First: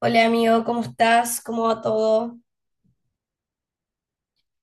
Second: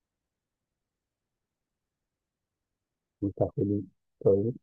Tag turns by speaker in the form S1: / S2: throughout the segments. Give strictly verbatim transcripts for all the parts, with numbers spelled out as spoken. S1: Hola amigo, ¿cómo estás? ¿Cómo va todo?
S2: ¿Cómo estás, Juli? ¿Todo bien?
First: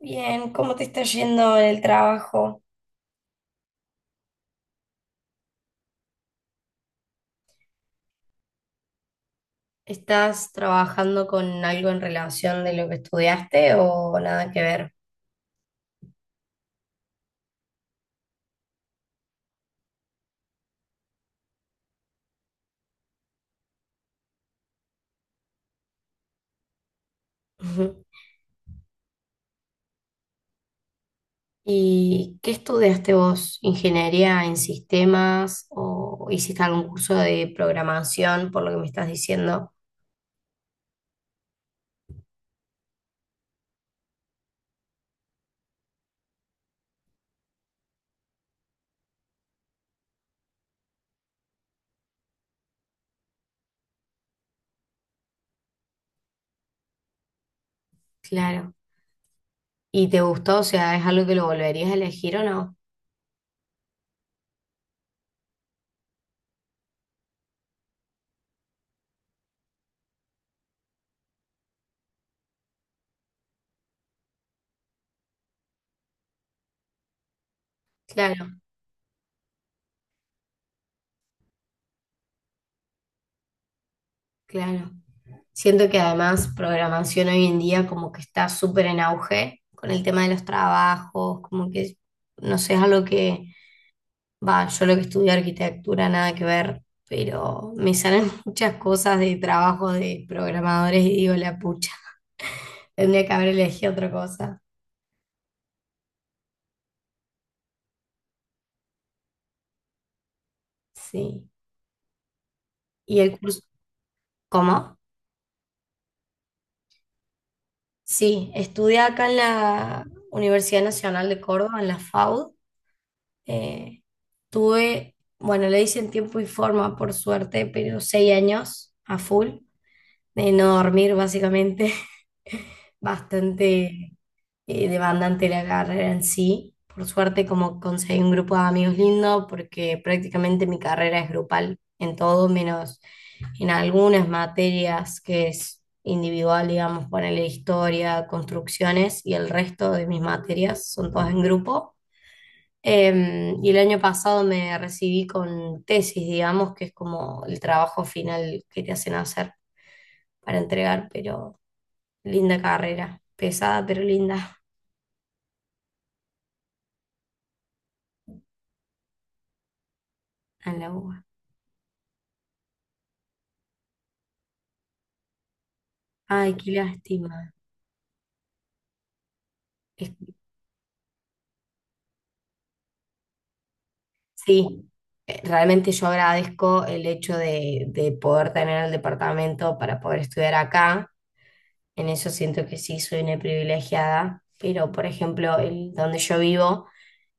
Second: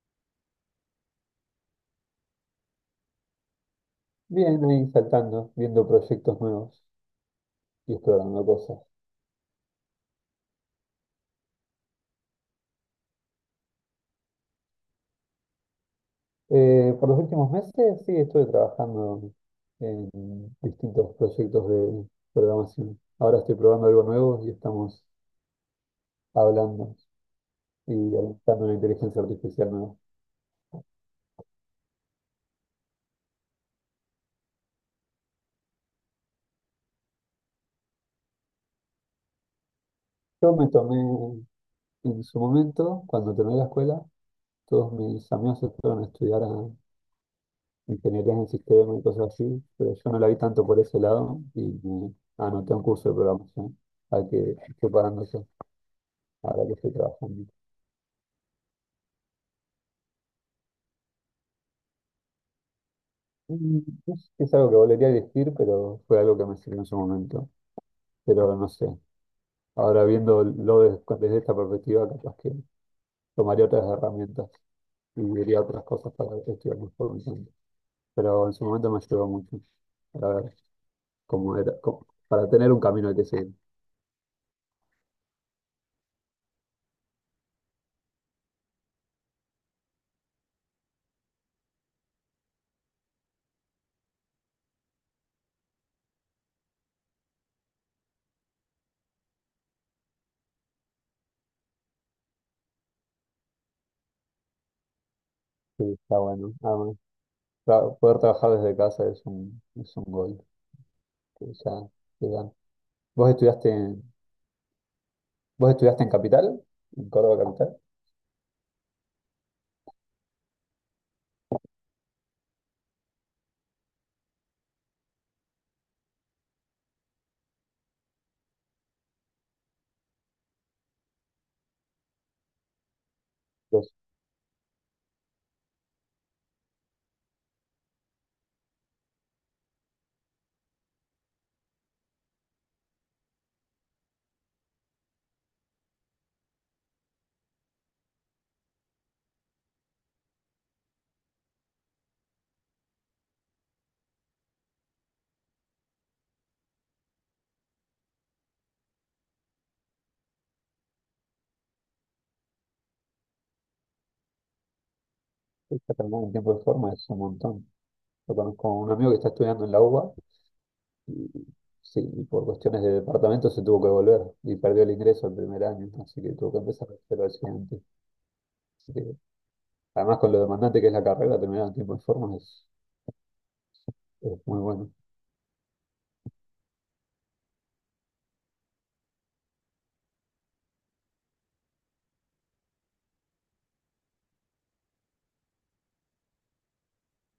S1: Bien, ¿cómo te está yendo en el trabajo?
S2: Bien, ahí saltando, viendo proyectos nuevos y explorando cosas.
S1: ¿Estás trabajando con algo en relación de lo que estudiaste o nada que ver?
S2: Eh, por los últimos meses sí estuve trabajando en distintos proyectos de programación. Ahora estoy probando algo nuevo y estamos hablando y
S1: Ujú.
S2: analizando una inteligencia artificial nueva.
S1: ¿Y qué estudiaste vos? ¿Ingeniería en sistemas o hiciste algún curso de programación por lo que me estás diciendo?
S2: Yo me tomé en su momento, cuando terminé la escuela, todos mis amigos se fueron a estudiar a ingenierías en sistemas y cosas así, pero yo no la vi tanto por ese lado y me anoté un curso de programación al que estoy pagando eso, ahora que estoy trabajando.
S1: Claro. ¿Y te gustó? O sea, ¿es algo que lo volverías a elegir o no?
S2: Mm, Es, es algo que volvería a elegir, pero fue algo que me sirvió en su momento. Pero no sé, ahora viéndolo des- desde esta perspectiva, capaz que tomaría otras herramientas y diría otras cosas para estudiar mejor mi campo. Pero en
S1: Claro,
S2: su momento me ayudó mucho para ver cómo era, cómo- para tener un camino al que seguir.
S1: claro. Siento que además programación hoy en día como que está súper en auge con el tema de los trabajos, como que no sé, es algo que, va, yo lo que estudié arquitectura, nada que ver, pero me salen muchas cosas de trabajo de programadores y digo, la pucha, tendría que haber elegido otra cosa.
S2: Sí, está bueno. Ah, Claro, poder trabajar desde casa es un, es un gol que
S1: Sí.
S2: ya te dan.
S1: ¿Y
S2: ¿Vos
S1: el curso?
S2: estudiaste en,
S1: ¿Cómo?
S2: ¿Vos estudiaste en Capital? ¿En Córdoba Capital?
S1: Sí, estudié acá en la Universidad Nacional de Córdoba, en la FAUD. Eh, Tuve, bueno, le hice en tiempo y forma, por suerte, pero seis años a full, de no dormir básicamente,
S2: Los
S1: bastante eh, demandante la carrera en sí. Por suerte, como conseguí un grupo de amigos lindo, porque prácticamente mi carrera es grupal en todo, menos en algunas materias que es individual, digamos, ponerle historia, construcciones, y el resto de mis materias son todas en grupo. Eh, y el año pasado me recibí con tesis, digamos, que es como el trabajo final que te hacen hacer para entregar, pero linda carrera, pesada pero linda
S2: está terminando en tiempo de forma es un montón. Yo conozco a un amigo que está estudiando en la U B A
S1: a la UBA.
S2: y sí, y por cuestiones de departamento se tuvo que volver y perdió el ingreso el primer año, así que tuvo
S1: Ay,
S2: que
S1: qué
S2: empezar a hacerlo al
S1: lástima.
S2: siguiente. Así que,
S1: Es-
S2: además con lo demandante que es la carrera, terminar en tiempo de forma es, es muy
S1: Sí,
S2: bueno.
S1: eh, realmente yo agradezco el hecho de, de poder tener el departamento para poder estudiar acá. En eso siento que sí soy una privilegiada, pero por ejemplo, el, donde yo vivo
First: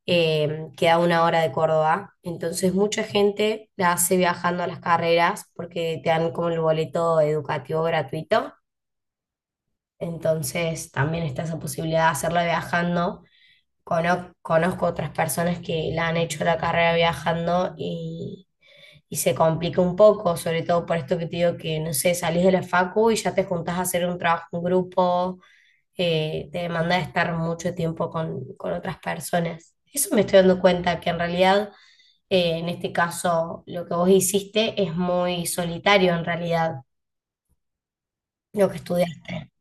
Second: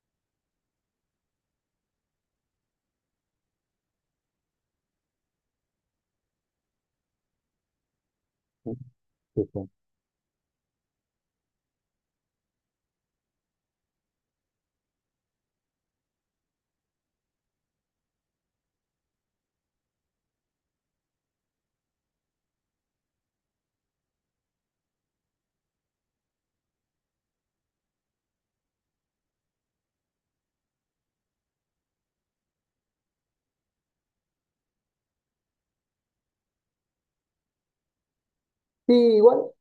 S1: eh, queda a una hora de Córdoba. Entonces mucha gente la hace viajando a las carreras porque te dan como el boleto educativo gratuito,
S2: Sí, sí.
S1: entonces también está esa posibilidad de hacerla viajando. Cono- conozco otras personas que la han hecho la carrera viajando y, y se complica un poco, sobre todo por esto que te digo que, no sé, salís de la facu y ya te juntás a hacer un trabajo en grupo, eh, te demanda de estar mucho tiempo con, con otras personas. Eso me estoy dando cuenta que en realidad, eh, en este caso, lo que vos hiciste es muy solitario en realidad, lo que
S2: Sí, igual.
S1: estudiaste.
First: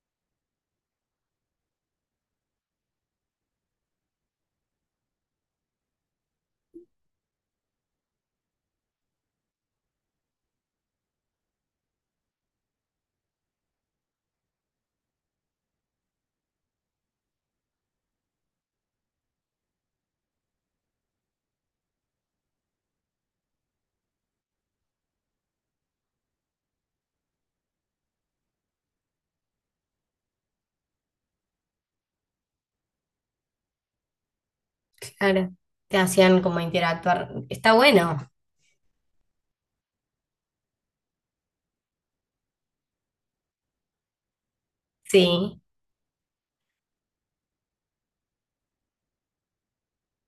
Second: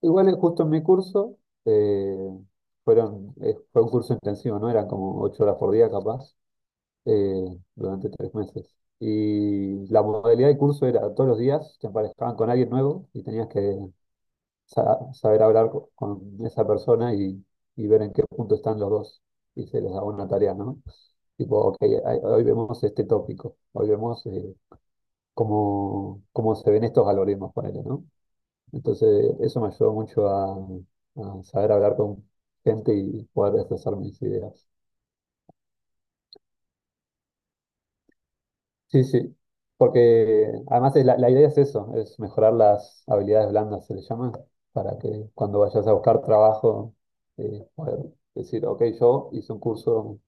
S2: Igual eh, justo en mi curso, eh, fueron, eh, fue un curso intensivo, ¿no? Eran como ocho horas por día capaz, eh, durante tres meses. Y la modalidad de curso era todos los días te emparejaban con alguien nuevo y tenías que sa- saber hablar co- con esa persona y, y ver en qué punto están los dos. Y se les daba una tarea, ¿no? Tipo, ok, hay- hoy vemos este tópico, hoy vemos eh, cómo, cómo se ven estos algoritmos, ponele, ¿no? Entonces, eso me ayudó mucho a, a saber hablar con gente y poder expresar mis ideas.
S1: Claro, te hacían como interactuar. Está bueno,
S2: Sí, sí, porque además es la, la idea es eso, es mejorar las habilidades blandas, se le llama, para que
S1: sí.
S2: cuando vayas a buscar trabajo, eh, poder decir, ok, yo hice un curso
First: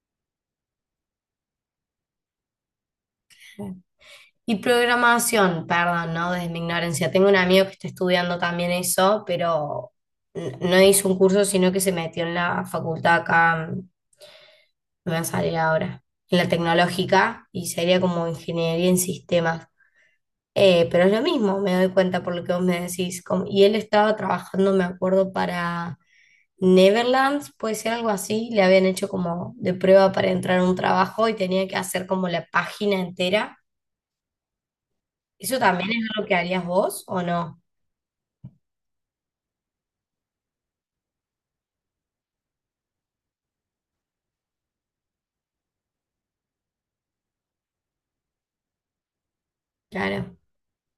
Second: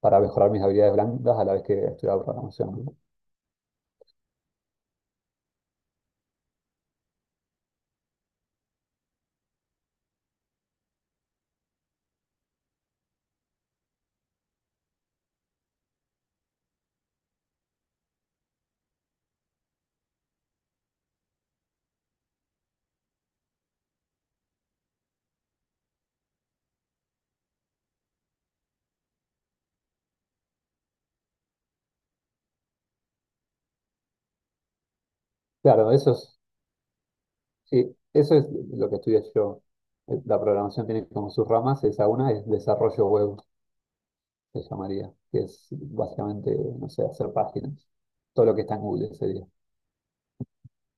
S2: para mejorar mis habilidades blandas a la vez que estudiaba programación. ¿No?
S1: Y programación, perdón, ¿no? Desde mi ignorancia. Tengo un amigo que está estudiando también eso, pero n- no hizo un curso, sino que se metió en la facultad acá, mm, me va a salir ahora, en la tecnológica, y sería como ingeniería en sistemas. Eh, pero es lo mismo, me doy cuenta por lo que vos me decís. Como- y él estaba trabajando, me acuerdo, para Neverlands, puede ser algo así. Le habían hecho como de prueba para entrar a un trabajo y tenía que hacer como la página entera. ¿Eso también
S2: Claro,
S1: es
S2: eso
S1: lo que
S2: es,
S1: harías vos o no?
S2: sí, eso es lo que estudié yo. Eh, La programación tiene como sus ramas, esa una es desarrollo web se llamaría, que es básicamente, no sé, hacer páginas, todo lo que está en Google sería.
S1: Claro,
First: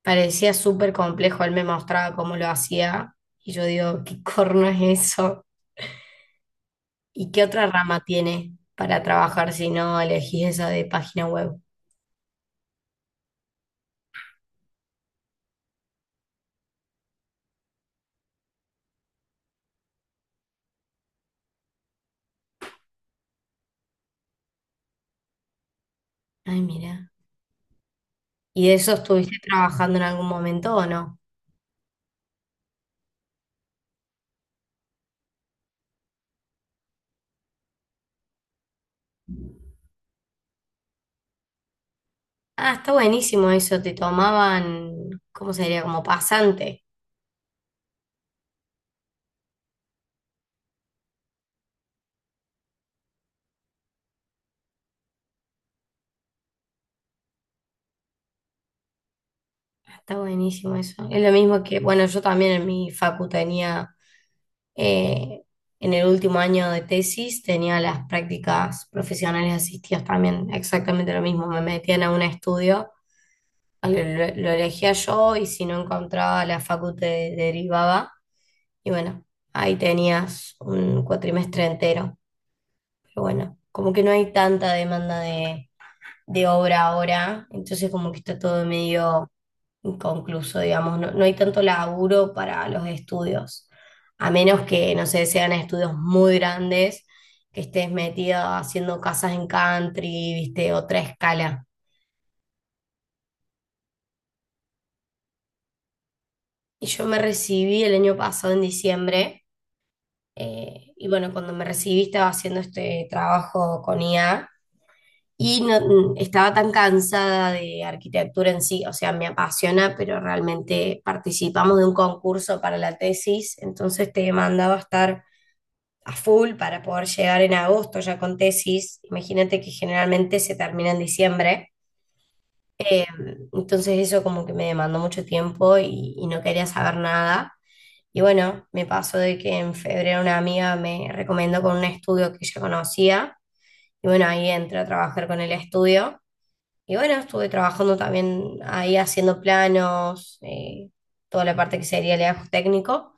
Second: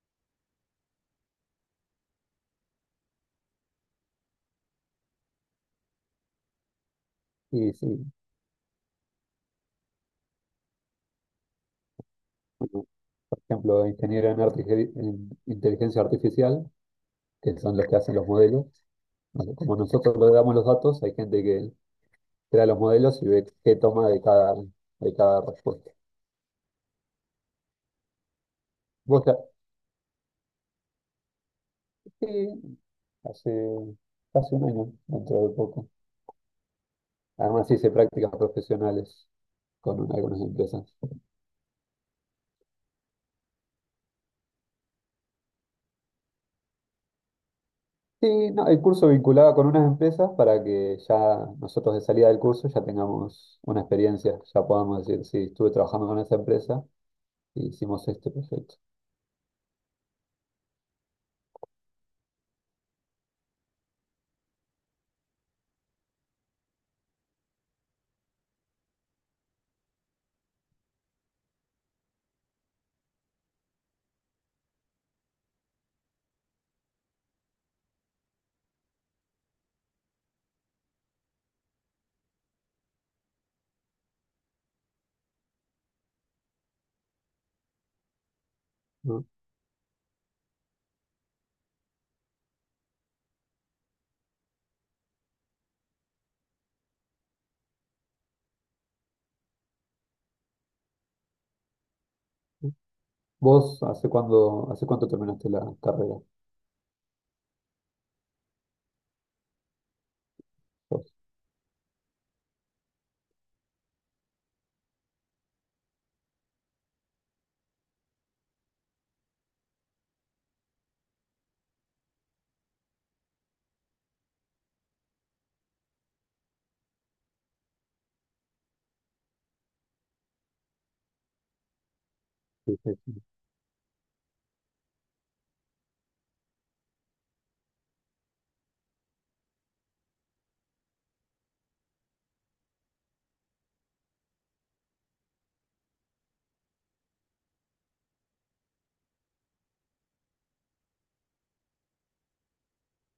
S1: parecía súper complejo. Él me mostraba cómo lo hacía y yo digo, ¿qué corno es eso? ¿Y qué otra
S2: Y
S1: rama
S2: sí,
S1: tiene para trabajar si no elegís esa de página web?
S2: bueno, por ejemplo, ingeniero en, artifici- en inteligencia artificial, que son los que hacen los modelos. Bueno, como nosotros le damos los datos, hay gente que crea los modelos y ve qué toma de cada, de cada respuesta.
S1: Ay, mira. ¿Y de eso
S2: Vos ya-
S1: estuviste trabajando en algún momento o no?
S2: sí, hace casi un año, dentro de poco. Además hice prácticas profesionales con algunas empresas.
S1: Ah, está buenísimo eso, te tomaban, ¿cómo se diría? Como pasante.
S2: Sí, no, el curso vinculaba con unas empresas para que ya nosotros de salida del curso ya tengamos una experiencia, ya podamos decir, sí, estuve trabajando con esa empresa y hicimos este proyecto,
S1: Ah, está buenísimo eso. Es lo mismo que, bueno, yo también en mi facu tenía, eh, en el último año de tesis, tenía las prácticas profesionales asistidas también, exactamente lo mismo. Me metían a un estudio, lo, lo- lo elegía yo y si no encontraba la facu te derivaba. Y bueno, ahí tenías un cuatrimestre entero. Pero bueno, como que no hay tanta demanda de, de obra ahora, entonces como que está todo
S2: ¿no?
S1: medio inconcluso, digamos, no, no hay tanto laburo para los estudios, a menos que, no sé, sean estudios muy grandes, que estés metido haciendo casas en country, viste, otra escala.
S2: ¿Vos hace cuándo, ¿hace cuánto terminaste la carrera?
S1: Y yo me recibí el año pasado en diciembre, eh, y
S2: Vos,
S1: bueno, cuando me recibí estaba haciendo este trabajo con I A. Y no, mm, estaba tan cansada de arquitectura en sí, o sea, me apasiona, pero realmente participamos de un concurso para la tesis, entonces te mandaba a estar a full para poder llegar en agosto ya con tesis. Imagínate que generalmente se termina en diciembre,
S2: sí, sí, sí.
S1: entonces eso como que me demandó mucho tiempo y, y no quería saber nada. Y bueno, me pasó de que en febrero una amiga me recomendó con un estudio que ella conocía, y bueno, ahí entré a trabajar con el estudio. Y bueno, estuve trabajando también ahí haciendo planos, eh, toda la parte que sería el legajo técnico.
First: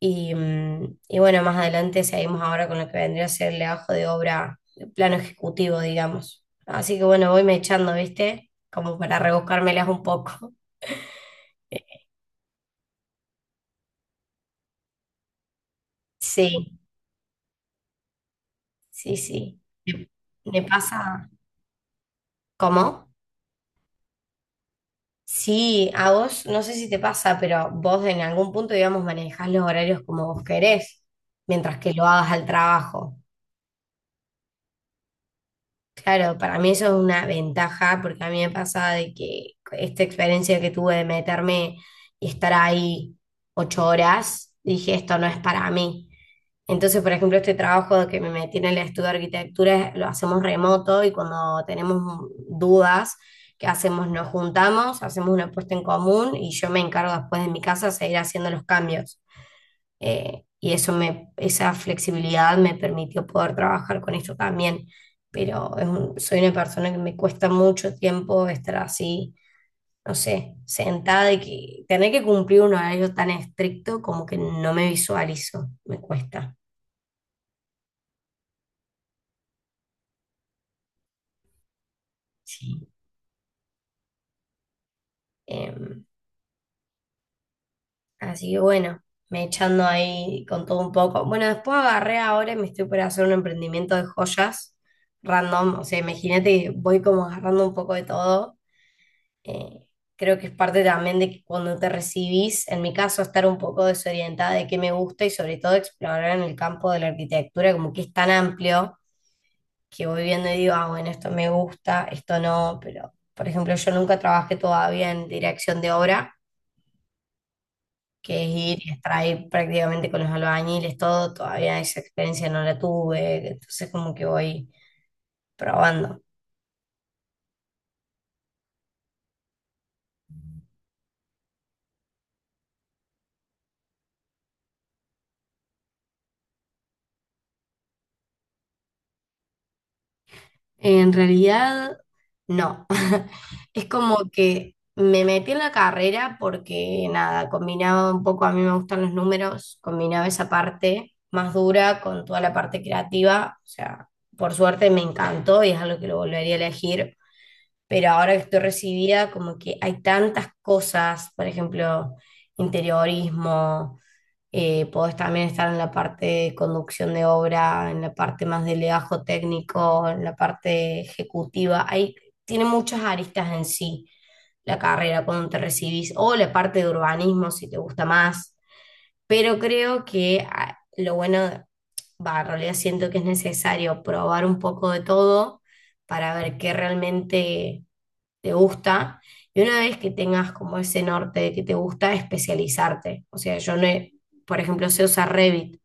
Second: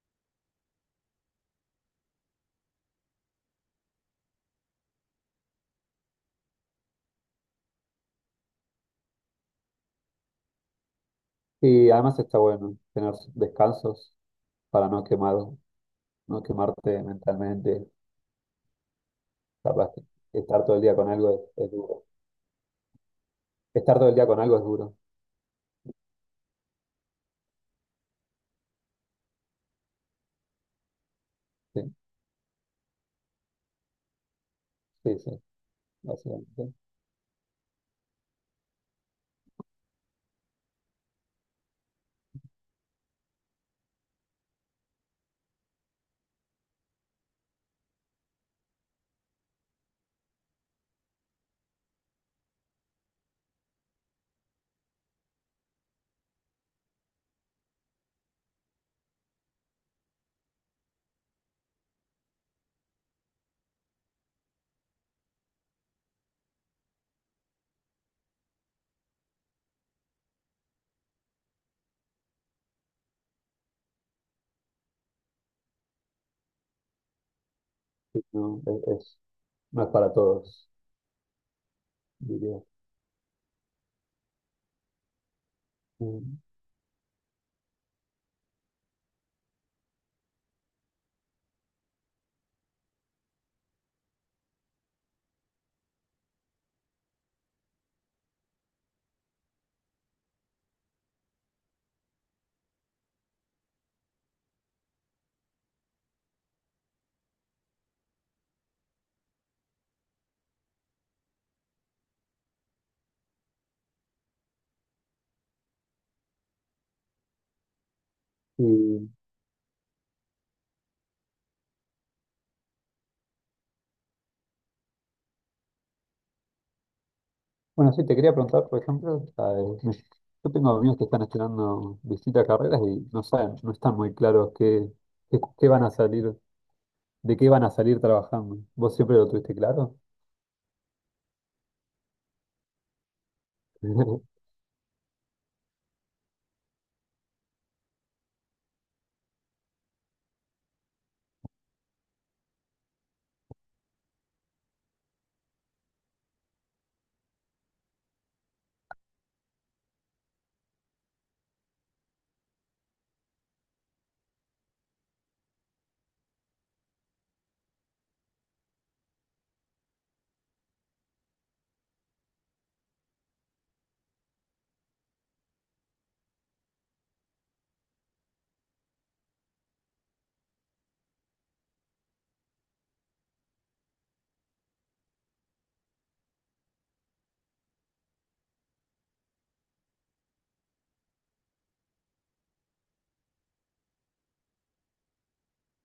S1: Y, mm, y bueno, más adelante seguimos ahora con lo que vendría a ser el legajo de obra, el plano ejecutivo, digamos. Así que bueno, voy me echando, ¿viste? Como para rebuscármelas un poco.
S2: Y además está bueno tener descansos para no quemar, no
S1: Sí,
S2: quemarte mentalmente,
S1: sí, sí.
S2: capaz
S1: Me
S2: que
S1: me
S2: estar todo el día con
S1: pasa.
S2: algo es, es duro.
S1: ¿Cómo?
S2: Estar todo el día con algo es duro,
S1: Sí, a vos, no sé si te pasa, pero vos en algún punto, digamos, manejás los horarios como vos querés, mientras
S2: sí,
S1: que lo hagas al trabajo.
S2: sí, sí,
S1: Claro, para mí
S2: básicamente.
S1: eso es una ventaja porque a mí me pasa de que esta experiencia que tuve de meterme y estar ahí ocho horas, dije, esto no es para mí. Entonces, por ejemplo, este trabajo que me metí en el estudio de arquitectura lo hacemos remoto y cuando tenemos dudas, ¿qué hacemos? Nos juntamos, hacemos una puesta en común y yo me encargo después de mi casa seguir haciendo los cambios, eh, y eso me, esa flexibilidad me permitió poder trabajar con esto también. Pero es un- soy una persona que me cuesta mucho tiempo estar así, no sé, sentada y que tener que cumplir un horario tan estricto como que no me visualizo, me cuesta.
S2: Sí, no, es, es- no es para todos. Diría.
S1: Sí. Eh,
S2: Mm.
S1: Así que bueno, me echando ahí con todo un poco. Bueno, después agarré ahora y me estoy por hacer un emprendimiento de joyas random. O sea, imagínate que voy como agarrando un poco de todo. Eh, Creo que es parte también de que cuando te recibís, en mi caso, estar un poco desorientada de qué me gusta y sobre todo explorar en el campo de la arquitectura, como que es tan amplio que voy viendo y digo, ah, bueno, esto me gusta, esto no, pero por ejemplo, yo nunca trabajé todavía en dirección de obra que es ir y
S2: Y,
S1: estar ahí prácticamente con los albañiles, todo, todavía esa experiencia no la tuve, entonces como que voy probando.
S2: bueno, sí, te quería preguntar, por ejemplo, ¿sabes? Yo tengo amigos que están estudiando distintas carreras y no saben, no están muy claros qué, qué, qué van a salir, de qué van a salir trabajando. ¿Vos siempre lo tuviste claro?
S1: En realidad, no. Es como que me metí en la carrera porque nada, combinaba un poco, a mí me gustan los números, combinaba esa parte más dura con toda la parte creativa, o sea, por suerte me encantó y es algo que lo volvería a elegir, pero ahora que estoy recibida, como que hay tantas cosas, por ejemplo, interiorismo, eh, podés también estar en la parte de conducción de obra, en la parte más de legajo técnico, en la parte ejecutiva, hay, tiene muchas aristas en sí la carrera cuando te recibís, o la parte de urbanismo si te gusta más, pero creo que ah, lo bueno, va, en realidad siento que es necesario probar un poco de todo para ver qué realmente te gusta, y una vez que tengas como ese norte de que te gusta, especializarte. O sea, yo no, he- por ejemplo, sé usar Revit,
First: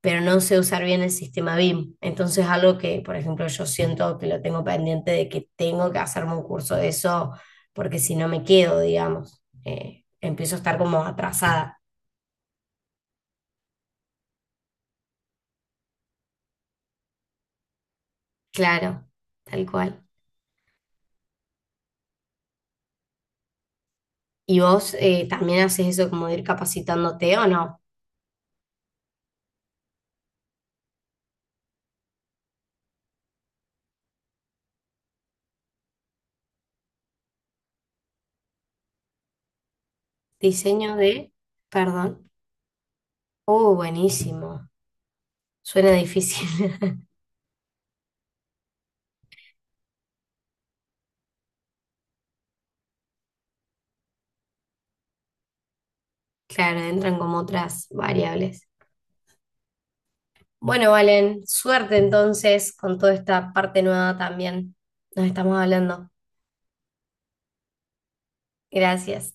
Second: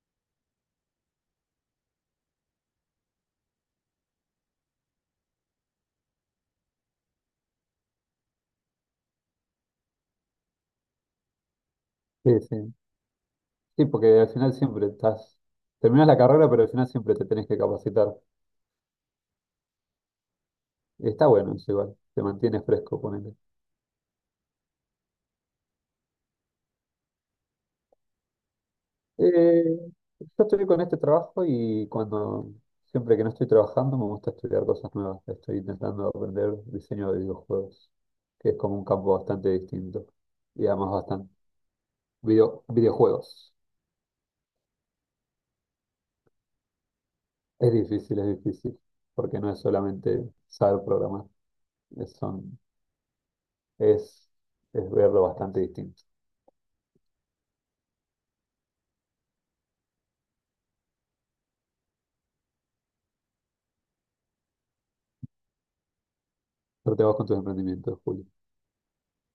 S1: pero no sé usar bien el sistema BIM. Entonces, algo que, por ejemplo, yo siento que lo tengo pendiente de que tengo que hacerme un curso de eso, porque si no me quedo, digamos, eh, empiezo a estar como atrasada.
S2: Sí, sí. Sí, porque al final siempre estás, terminás la carrera, pero al final siempre te tenés que capacitar.
S1: Claro, tal cual.
S2: Está bueno eso igual, te mantiene fresco.
S1: ¿Y vos eh, también haces eso como de ir capacitándote o no?
S2: Eh, yo estoy con este trabajo y cuando siempre que no estoy trabajando me gusta estudiar cosas nuevas. Estoy intentando aprender diseño de videojuegos, que es como un campo bastante distinto y
S1: Diseño
S2: además
S1: de,
S2: bastante
S1: perdón.
S2: video- videojuegos.
S1: Oh, buenísimo. Suena difícil.
S2: Es difícil, es difícil, porque no es solamente saber programar, es, son, es, es verlo bastante distinto.
S1: Claro, entran como otras variables. Bueno, Valen, suerte entonces con toda esta parte nueva también. Nos estamos hablando.
S2: Pero te vas con tus emprendimientos, Julio.
S1: Gracias.